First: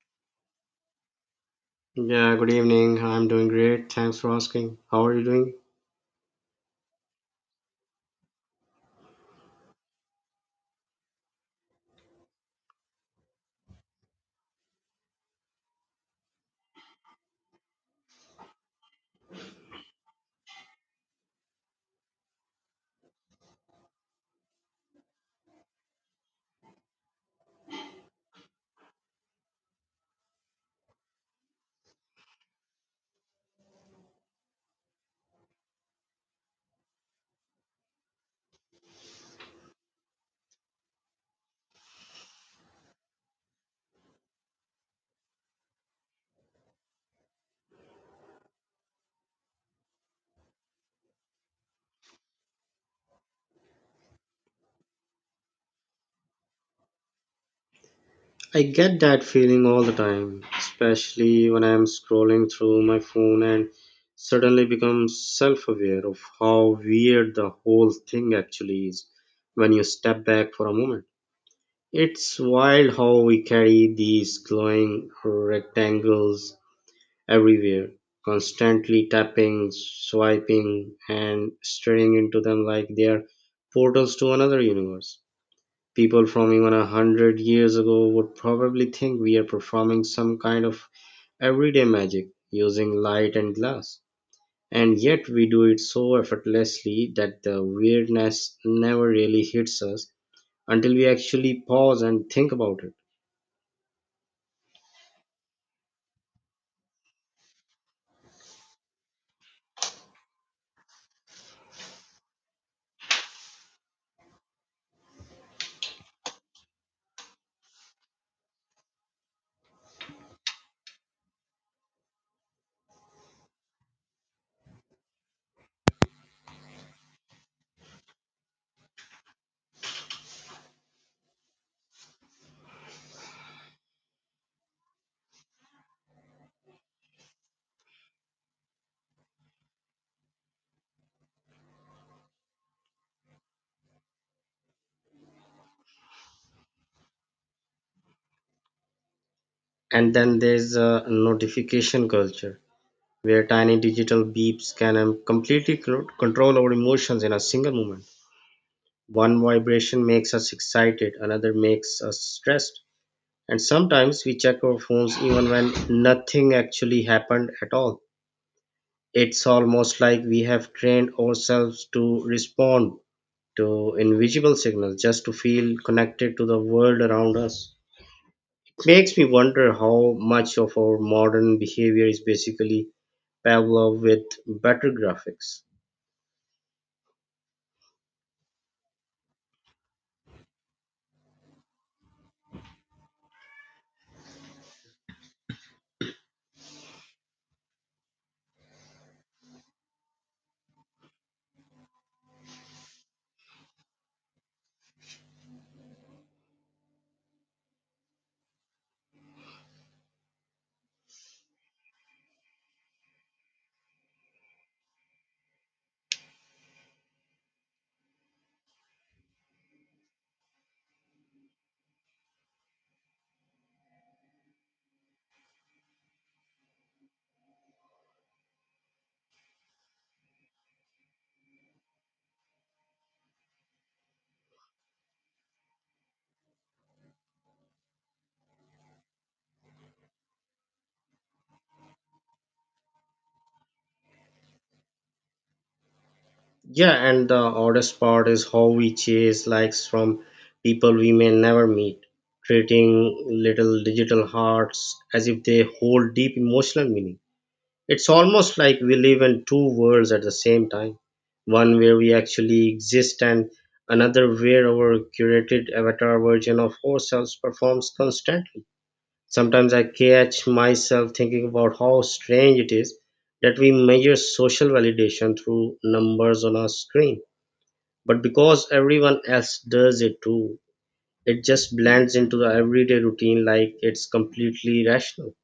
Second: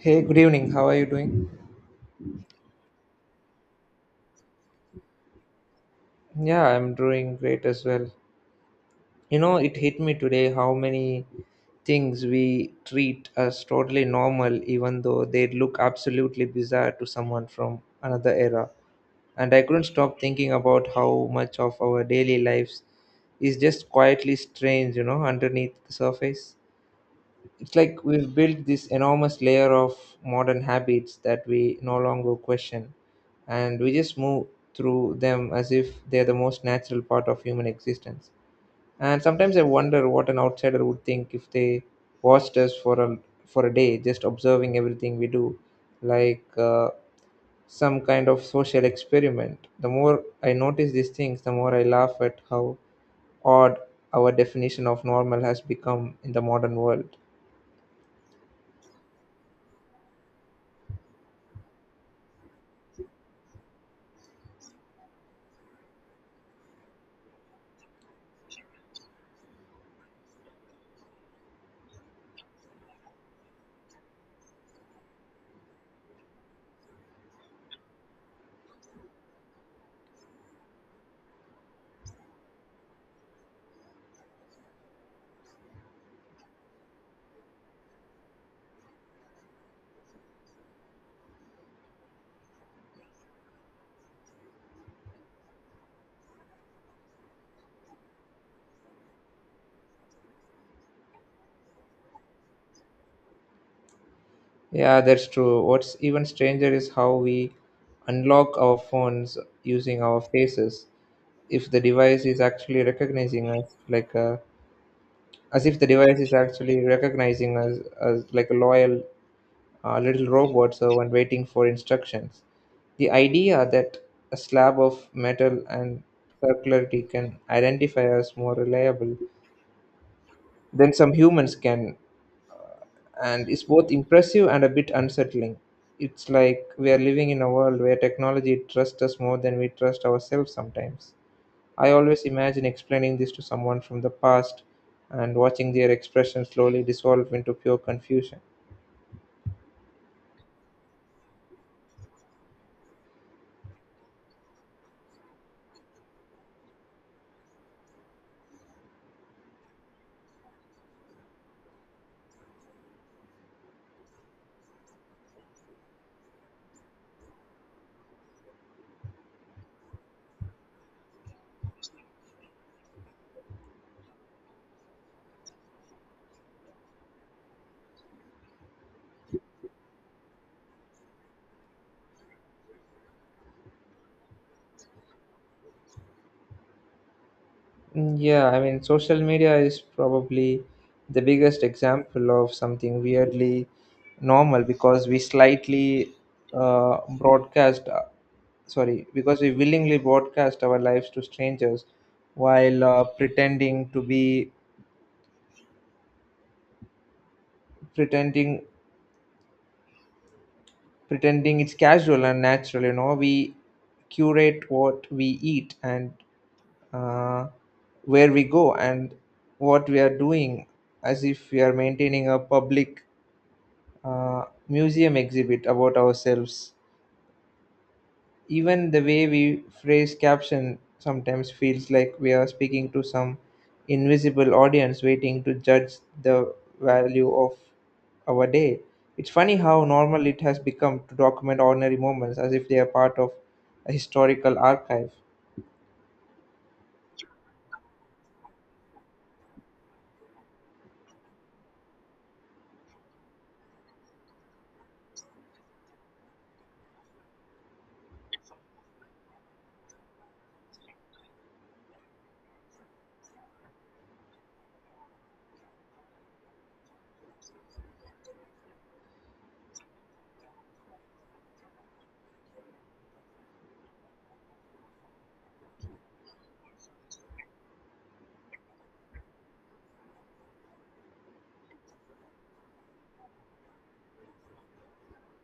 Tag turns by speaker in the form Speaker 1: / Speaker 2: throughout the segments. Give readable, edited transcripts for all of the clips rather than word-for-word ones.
Speaker 1: Hey, good evening. How are you doing?
Speaker 2: Yeah, good evening. I'm doing great. Thanks for asking. How are you doing?
Speaker 1: Yeah, I'm doing great as well. You know, it hit me today how many things we treat as totally normal, even though they look absolutely bizarre to someone from another era. And I couldn't stop thinking about how much of our daily lives is just quietly strange, you know, underneath the surface. It's like we've built this enormous layer of modern habits that we no longer question, and we just move through them as if they're the most natural part of human existence. And sometimes I wonder what an outsider would think if they watched us for a day, just observing everything we do, like some kind of social experiment. The more I notice these things, the more I laugh at how odd our definition of normal has become in the modern world.
Speaker 2: I get that feeling all the time, especially when I'm scrolling through my phone and suddenly become self aware of how weird the whole thing actually is when you step back for a moment. It's wild how we carry these glowing rectangles everywhere, constantly tapping, swiping, and staring into them like they are portals to another universe. People from even 100 years ago would probably think we are performing some kind of everyday magic using light and glass. And yet we do it so effortlessly that the weirdness never really hits us until we actually pause and think about it.
Speaker 1: Yeah, that's true. What's even stranger is how we unlock our phones using our faces. If the device is actually recognizing us, like a, As if the device is actually recognizing us as like a loyal little robot servant waiting for instructions. The idea that a slab of metal and circularity can identify us more reliable than some humans can, and it's both impressive and a bit unsettling. It's like we are living in a world where technology trusts us more than we trust ourselves sometimes. I always imagine explaining this to someone from the past and watching their expression slowly dissolve into pure confusion.
Speaker 2: And then there's a notification culture where tiny digital beeps can completely control our emotions in a single moment. One vibration makes us excited, another makes us stressed, and sometimes we check our phones even when nothing actually happened at all. It's almost like we have trained ourselves to respond to invisible signals just to feel connected to the world around us. It makes me wonder how much of our modern behavior is basically Pavlov with better graphics.
Speaker 1: Mm, yeah, I mean, social media is probably the biggest example of something weirdly normal because we uh, broadcast, uh, because we willingly broadcast our lives to strangers while pretending to be pretending pretending it's casual and natural. You know, we curate what we eat, and uh, where we go, and what we are doing, as if we are maintaining a public museum exhibit about ourselves. Even the way we phrase caption sometimes feels like we are speaking to some invisible audience waiting to judge the value of our day. It's funny how normal it has become to document ordinary moments as if they are part of a historical archive.
Speaker 2: Yeah, and the oddest part is how we chase likes from people we may never meet, treating little digital hearts as if they hold deep emotional meaning. It's almost like we live in two worlds at the same time, one where we actually exist, and another where our curated avatar version of ourselves performs constantly. Sometimes I catch myself thinking about how strange it is that we measure social validation through numbers on a screen, but because everyone else does it too, it just blends into the everyday routine like it's completely rational.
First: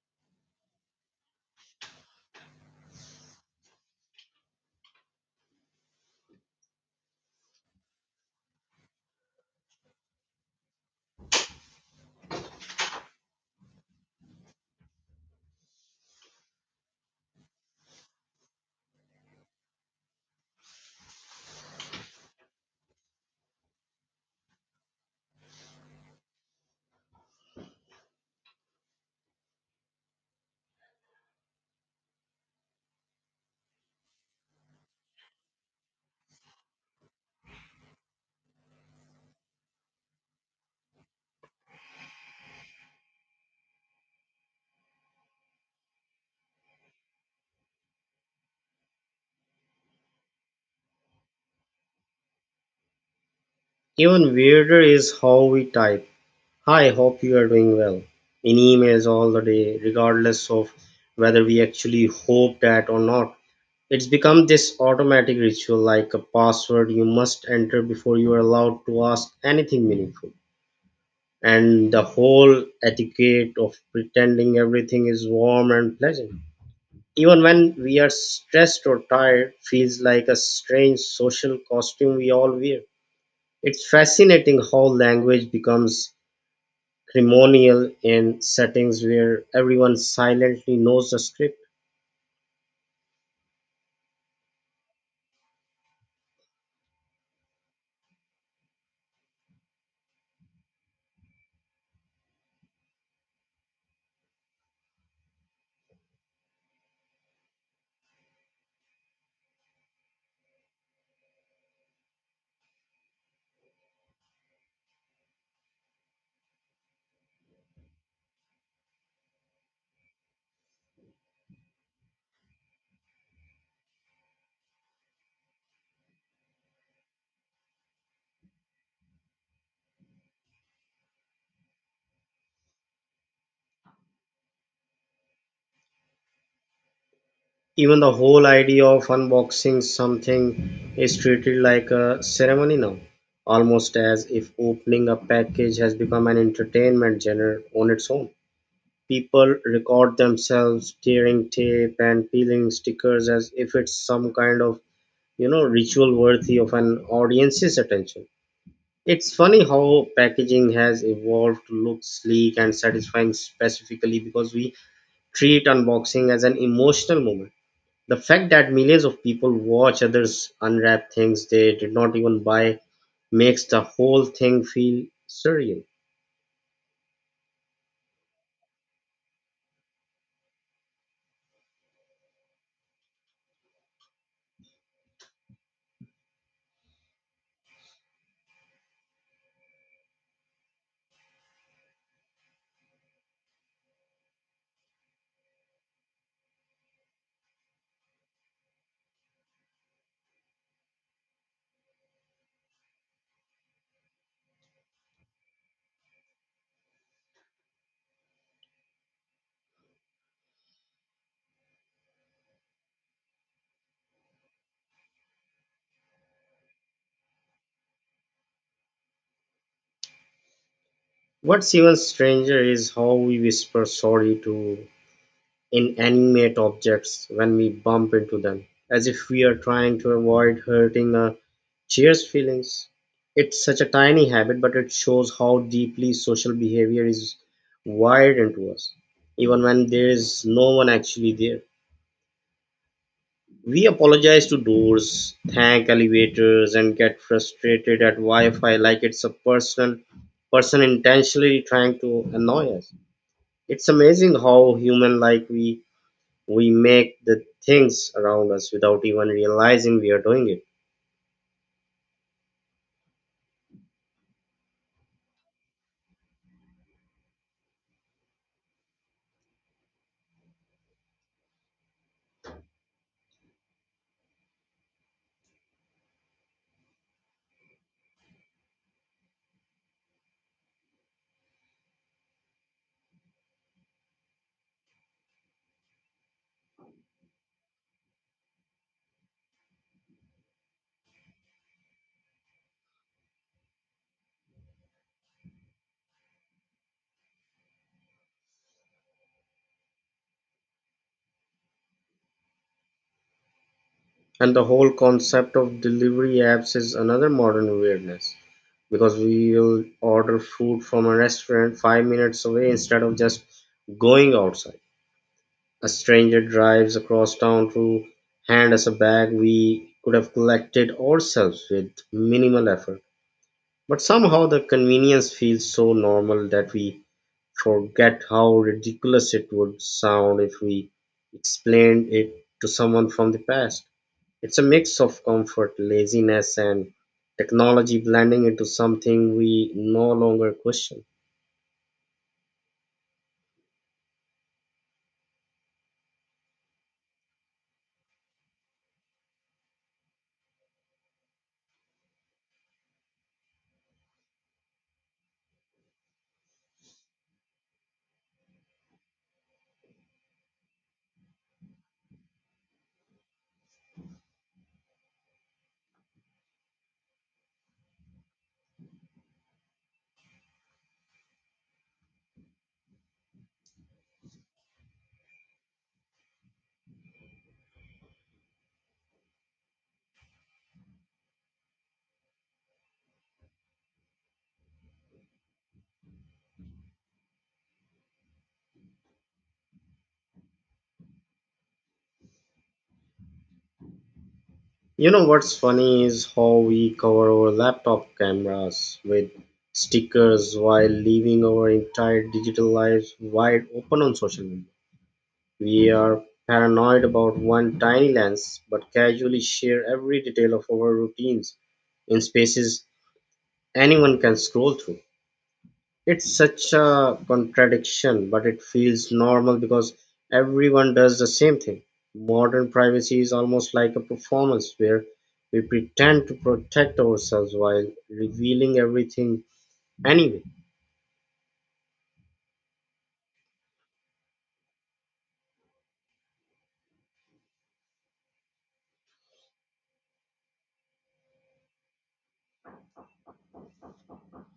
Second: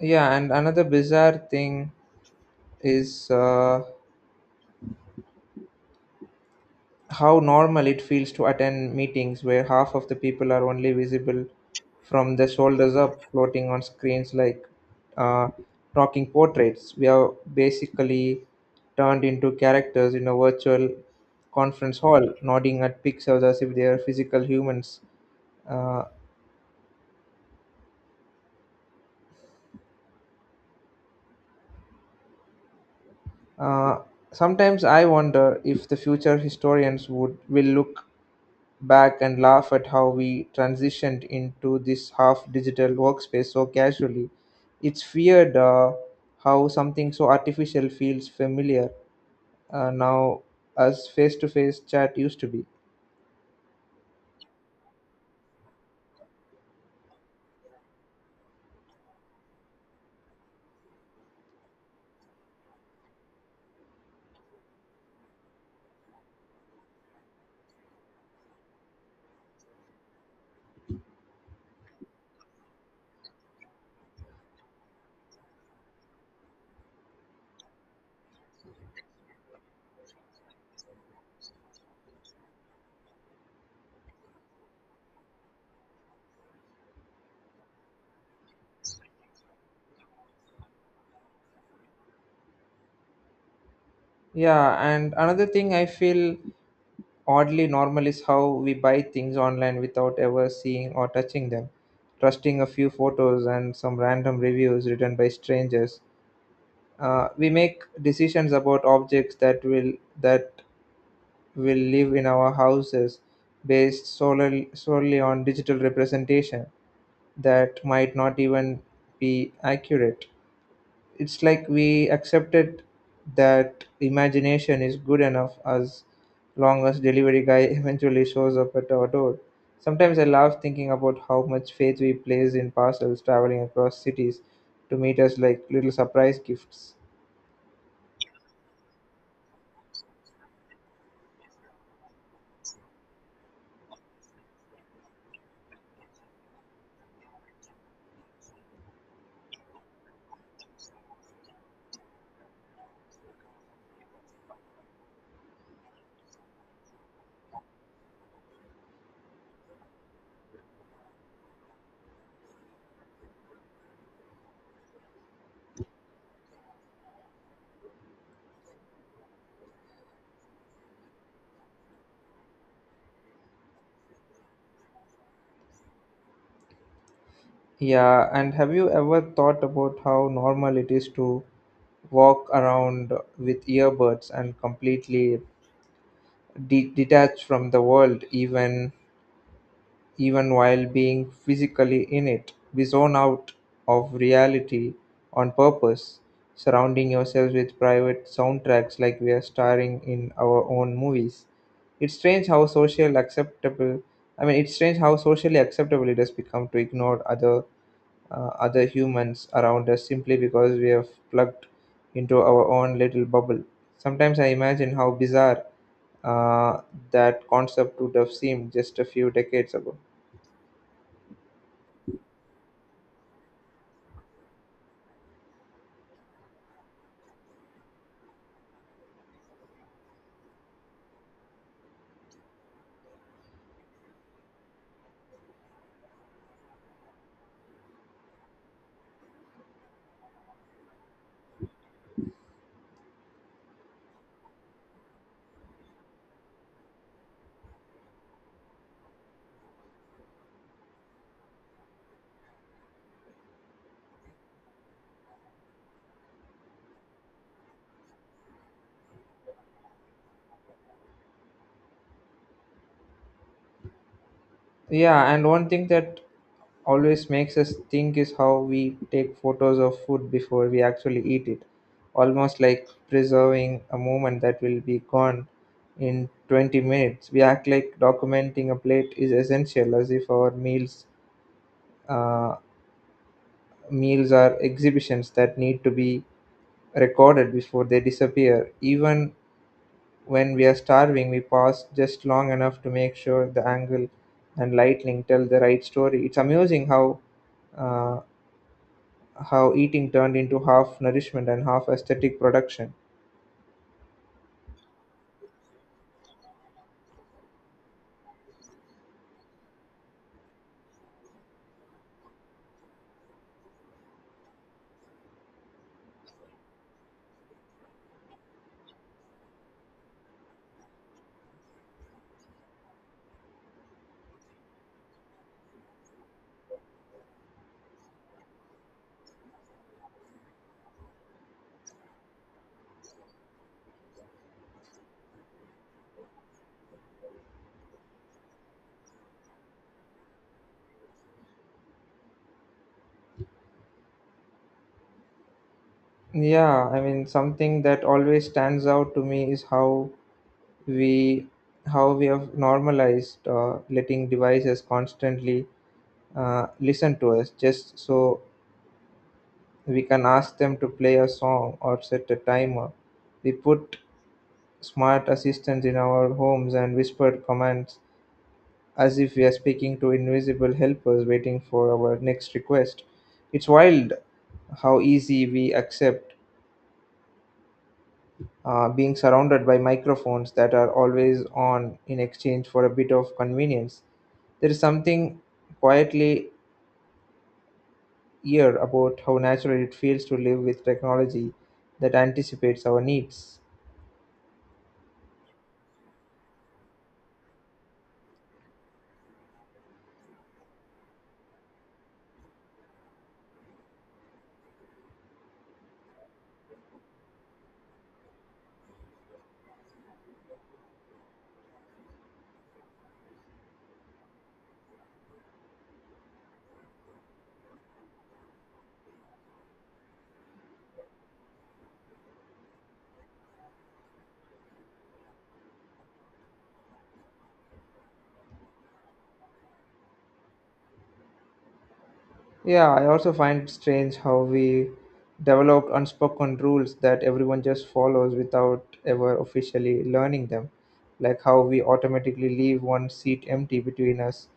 Speaker 1: Yeah, and another bizarre thing is how normal it feels to attend meetings where half of the people are only visible from the shoulders up, floating on screens like uh, talking portraits. We are basically turned into characters in a virtual conference hall, nodding at pixels as if they are physical humans. Uh, uh, Sometimes I wonder if the future historians would will look back and laugh at how we transitioned into this half digital workspace so casually. It's weird how something so artificial feels familiar now as face to face chat used to be.
Speaker 2: Even weirder is how we type, "Hi, hope you are doing well," in emails all the day, regardless of whether we actually hope that or not. It's become this automatic ritual, like a password you must enter before you are allowed to ask anything meaningful. And the whole etiquette of pretending everything is warm and pleasant, even when we are stressed or tired, feels like a strange social costume we all wear. It's fascinating how language becomes ceremonial in settings where everyone silently knows the script.
Speaker 1: Yeah, and another thing I feel oddly normal is how we buy things online without ever seeing or touching them, trusting a few photos and some random reviews written by strangers. We make decisions about objects that will live in our houses based solely on digital representation that might not even be accurate. It's like we accepted that imagination is good enough as long as delivery guy eventually shows up at our door. Sometimes I laugh thinking about how much faith we place in parcels traveling across cities to meet us like little surprise gifts.
Speaker 2: Even the whole idea of unboxing something is treated like a ceremony now, almost as if opening a package has become an entertainment genre on its own. People record themselves tearing tape and peeling stickers as if it's some kind of ritual worthy of an audience's attention. It's funny how packaging has evolved to look sleek and satisfying specifically because we treat unboxing as an emotional moment. The fact that millions of people watch others unwrap things they did not even buy makes the whole thing feel surreal.
Speaker 1: Yeah, and have you ever thought about how normal it is to walk around with earbuds and completely detached from the world, even while being physically in it? We zone out of reality on purpose, surrounding yourselves with private soundtracks like we are starring in our own movies. it's strange how social acceptable it's strange how socially acceptable it has become to ignore other humans around us simply because we have plugged into our own little bubble. Sometimes I imagine how bizarre uh, that concept would have seemed just a few decades ago.
Speaker 2: What's even stranger is how we whisper sorry to inanimate objects when we bump into them, as if we are trying to avoid hurting a chair's feelings. It's such a tiny habit, but it shows how deeply social behavior is wired into us, even when there is no one actually there. We apologize to doors, thank elevators, and get frustrated at Wi-Fi like it's a personal person intentionally trying to annoy us. It's amazing how human like we make the things around us without even realizing we are doing it.
Speaker 1: Yeah, and one thing that always makes us think is how we take photos of food before we actually eat it, almost like preserving a moment that will be gone in 20 minutes. We act like documenting a plate is essential, as if our uh, meals are exhibitions that need to be recorded before they disappear. Even when we are starving, we pause just long enough to make sure the angle and lightning tell the right story. It's amusing uh, how eating turned into half nourishment and half aesthetic production.
Speaker 2: And the whole concept of delivery apps is another modern weirdness, because we will order food from a restaurant 5 minutes away instead of just going outside. A stranger drives across town to hand us a bag we could have collected ourselves with minimal effort. But somehow the convenience feels so normal that we forget how ridiculous it would sound if we explained it to someone from the past. It's a mix of comfort, laziness, and technology blending into something we no longer question.
Speaker 1: Yeah, I mean, something that always stands out to me is we how we have normalized letting devices constantly listen to us just so we can ask them to play a song or set a timer. We put smart assistants in our homes and whispered commands as if we are speaking to invisible helpers waiting for our next request. It's wild how easy we accept being surrounded by microphones that are always on in exchange for a bit of convenience. There is something quietly eerie about how natural it feels to live with technology that anticipates our needs.
Speaker 2: You know what's funny is how we cover our laptop cameras with stickers while leaving our entire digital lives wide open on social media. We are paranoid about one tiny lens, but casually share every detail of our routines in spaces anyone can scroll through. It's such a contradiction, but it feels normal because everyone does the same thing. Modern privacy is almost like a performance where we pretend to protect ourselves while revealing everything anyway.
Speaker 1: Yeah, I also find strange how we developed unspoken rules that everyone just follows without ever officially learning them. Like how we automatically leave one seat empty between us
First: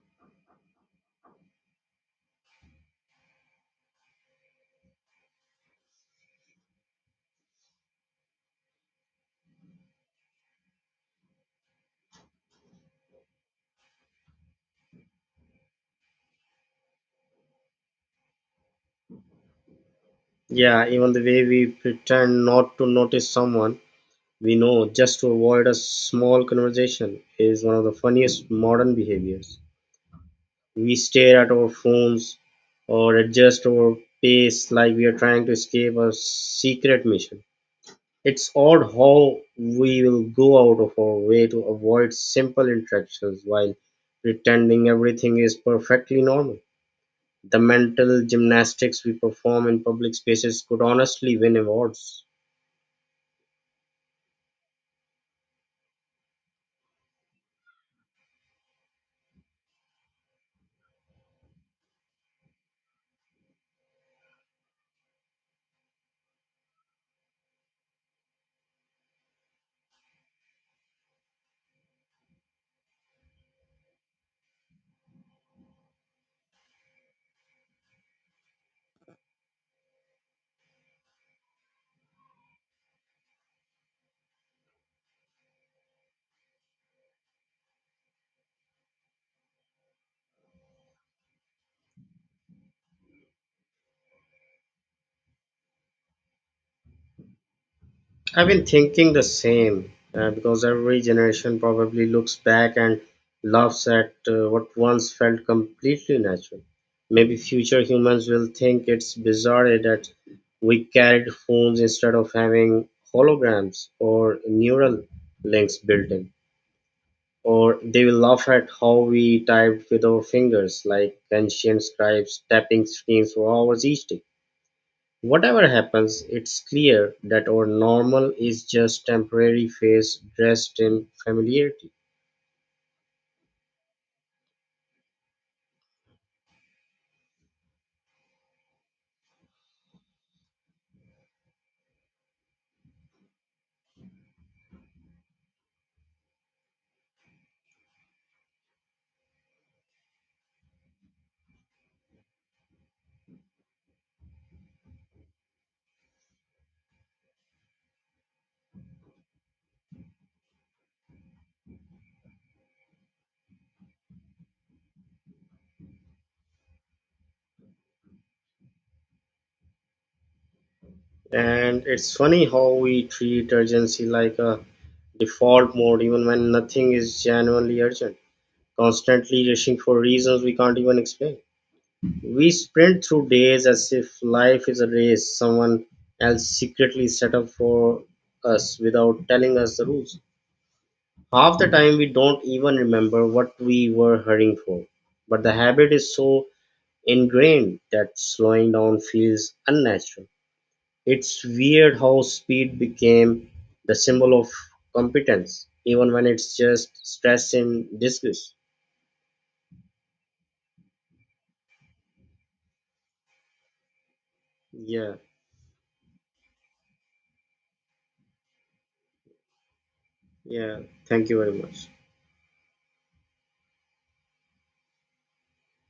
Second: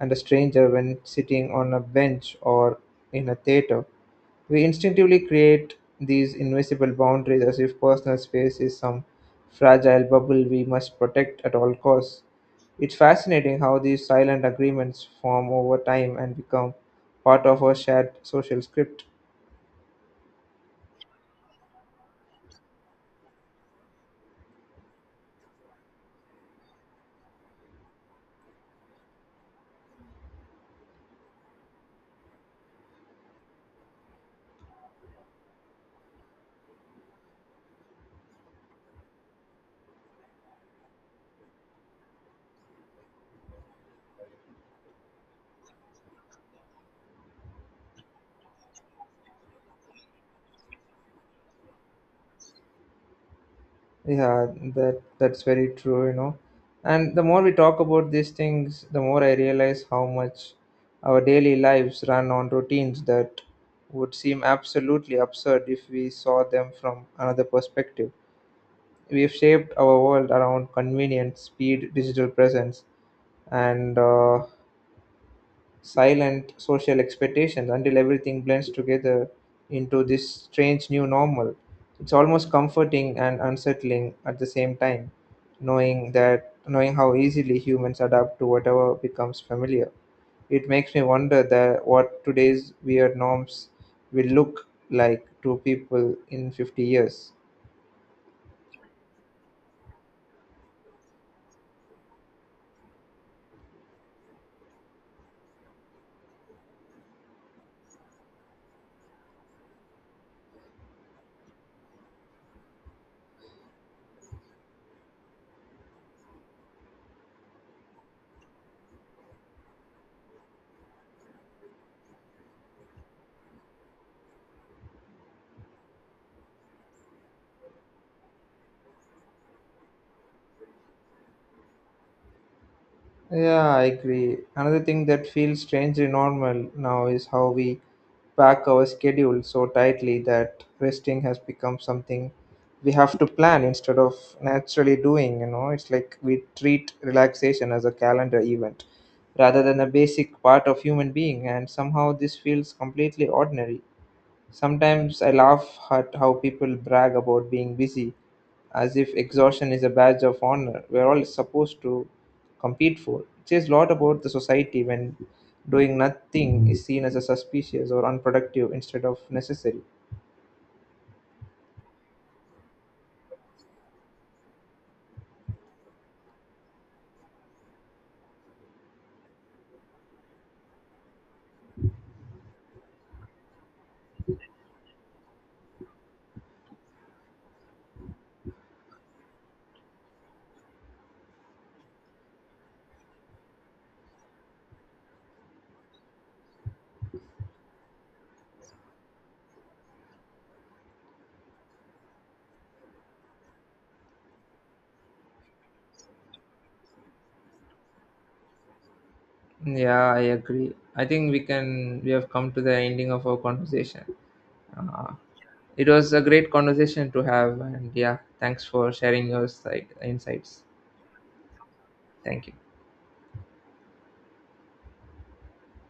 Speaker 1: and a stranger when sitting on a bench or in a theater. We instinctively create these invisible boundaries as if personal space is some fragile bubble we must protect at all costs. It's fascinating how these silent agreements form over time and become part of our shared social script.
Speaker 2: Yeah, even the way we pretend not to notice someone we know just to avoid a small conversation is one of the funniest modern behaviors. We stare at our phones or adjust our pace like we are trying to escape a secret mission. It's odd how we will go out of our way to avoid simple interactions while pretending everything is perfectly normal. The mental gymnastics we perform in public spaces could honestly win awards.
Speaker 1: Yeah, that's very true, you know. And the more we talk about these things, the more I realize how much our daily lives run on routines that would seem absolutely absurd if we saw them from another perspective. We've shaped our world around convenience, speed, digital presence, and silent social expectations, until everything blends together into this strange new normal. It's almost comforting and unsettling at the same time, knowing how easily humans adapt to whatever becomes familiar. It makes me wonder that what today's weird norms will look like to people in 50 years.
Speaker 2: I've been thinking the same because every generation probably looks back and laughs at what once felt completely natural. Maybe future humans will think it's bizarre that we carried phones instead of having holograms or neural links built in. Or they will laugh at how we typed with our fingers, like ancient scribes tapping screens for hours each day. Whatever happens, it's clear that our normal is just temporary phase dressed in familiarity.
Speaker 1: Yeah, I agree. Another thing that feels strangely normal now is how we pack our schedule so tightly that resting has become something we have to plan instead of naturally doing. You know, it's like we treat relaxation as a calendar event rather than a basic part of human being, and somehow this feels completely ordinary. Sometimes I laugh at how people brag about being busy as if exhaustion is a badge of honor we're all supposed to compete for. It says a lot about the society when doing nothing is seen as a suspicious or unproductive instead of necessary.
Speaker 2: And it's funny how we treat urgency like a default mode even when nothing is genuinely urgent, constantly rushing for reasons we can't even explain. We sprint through days as if life is a race someone else secretly set up for us without telling us the rules. Half the time we don't even remember what we were hurrying for, but the habit is so ingrained that slowing down feels unnatural. It's weird how speed became the symbol of competence, even when it's just stress and disgust.
Speaker 1: Yeah, I agree. I think we have come to the ending of our conversation. Uh,
Speaker 2: Yeah,
Speaker 1: it was a great conversation to have, and yeah, thanks for sharing your side insights.
Speaker 2: yeah. Thank you very much.
Speaker 1: Thank you.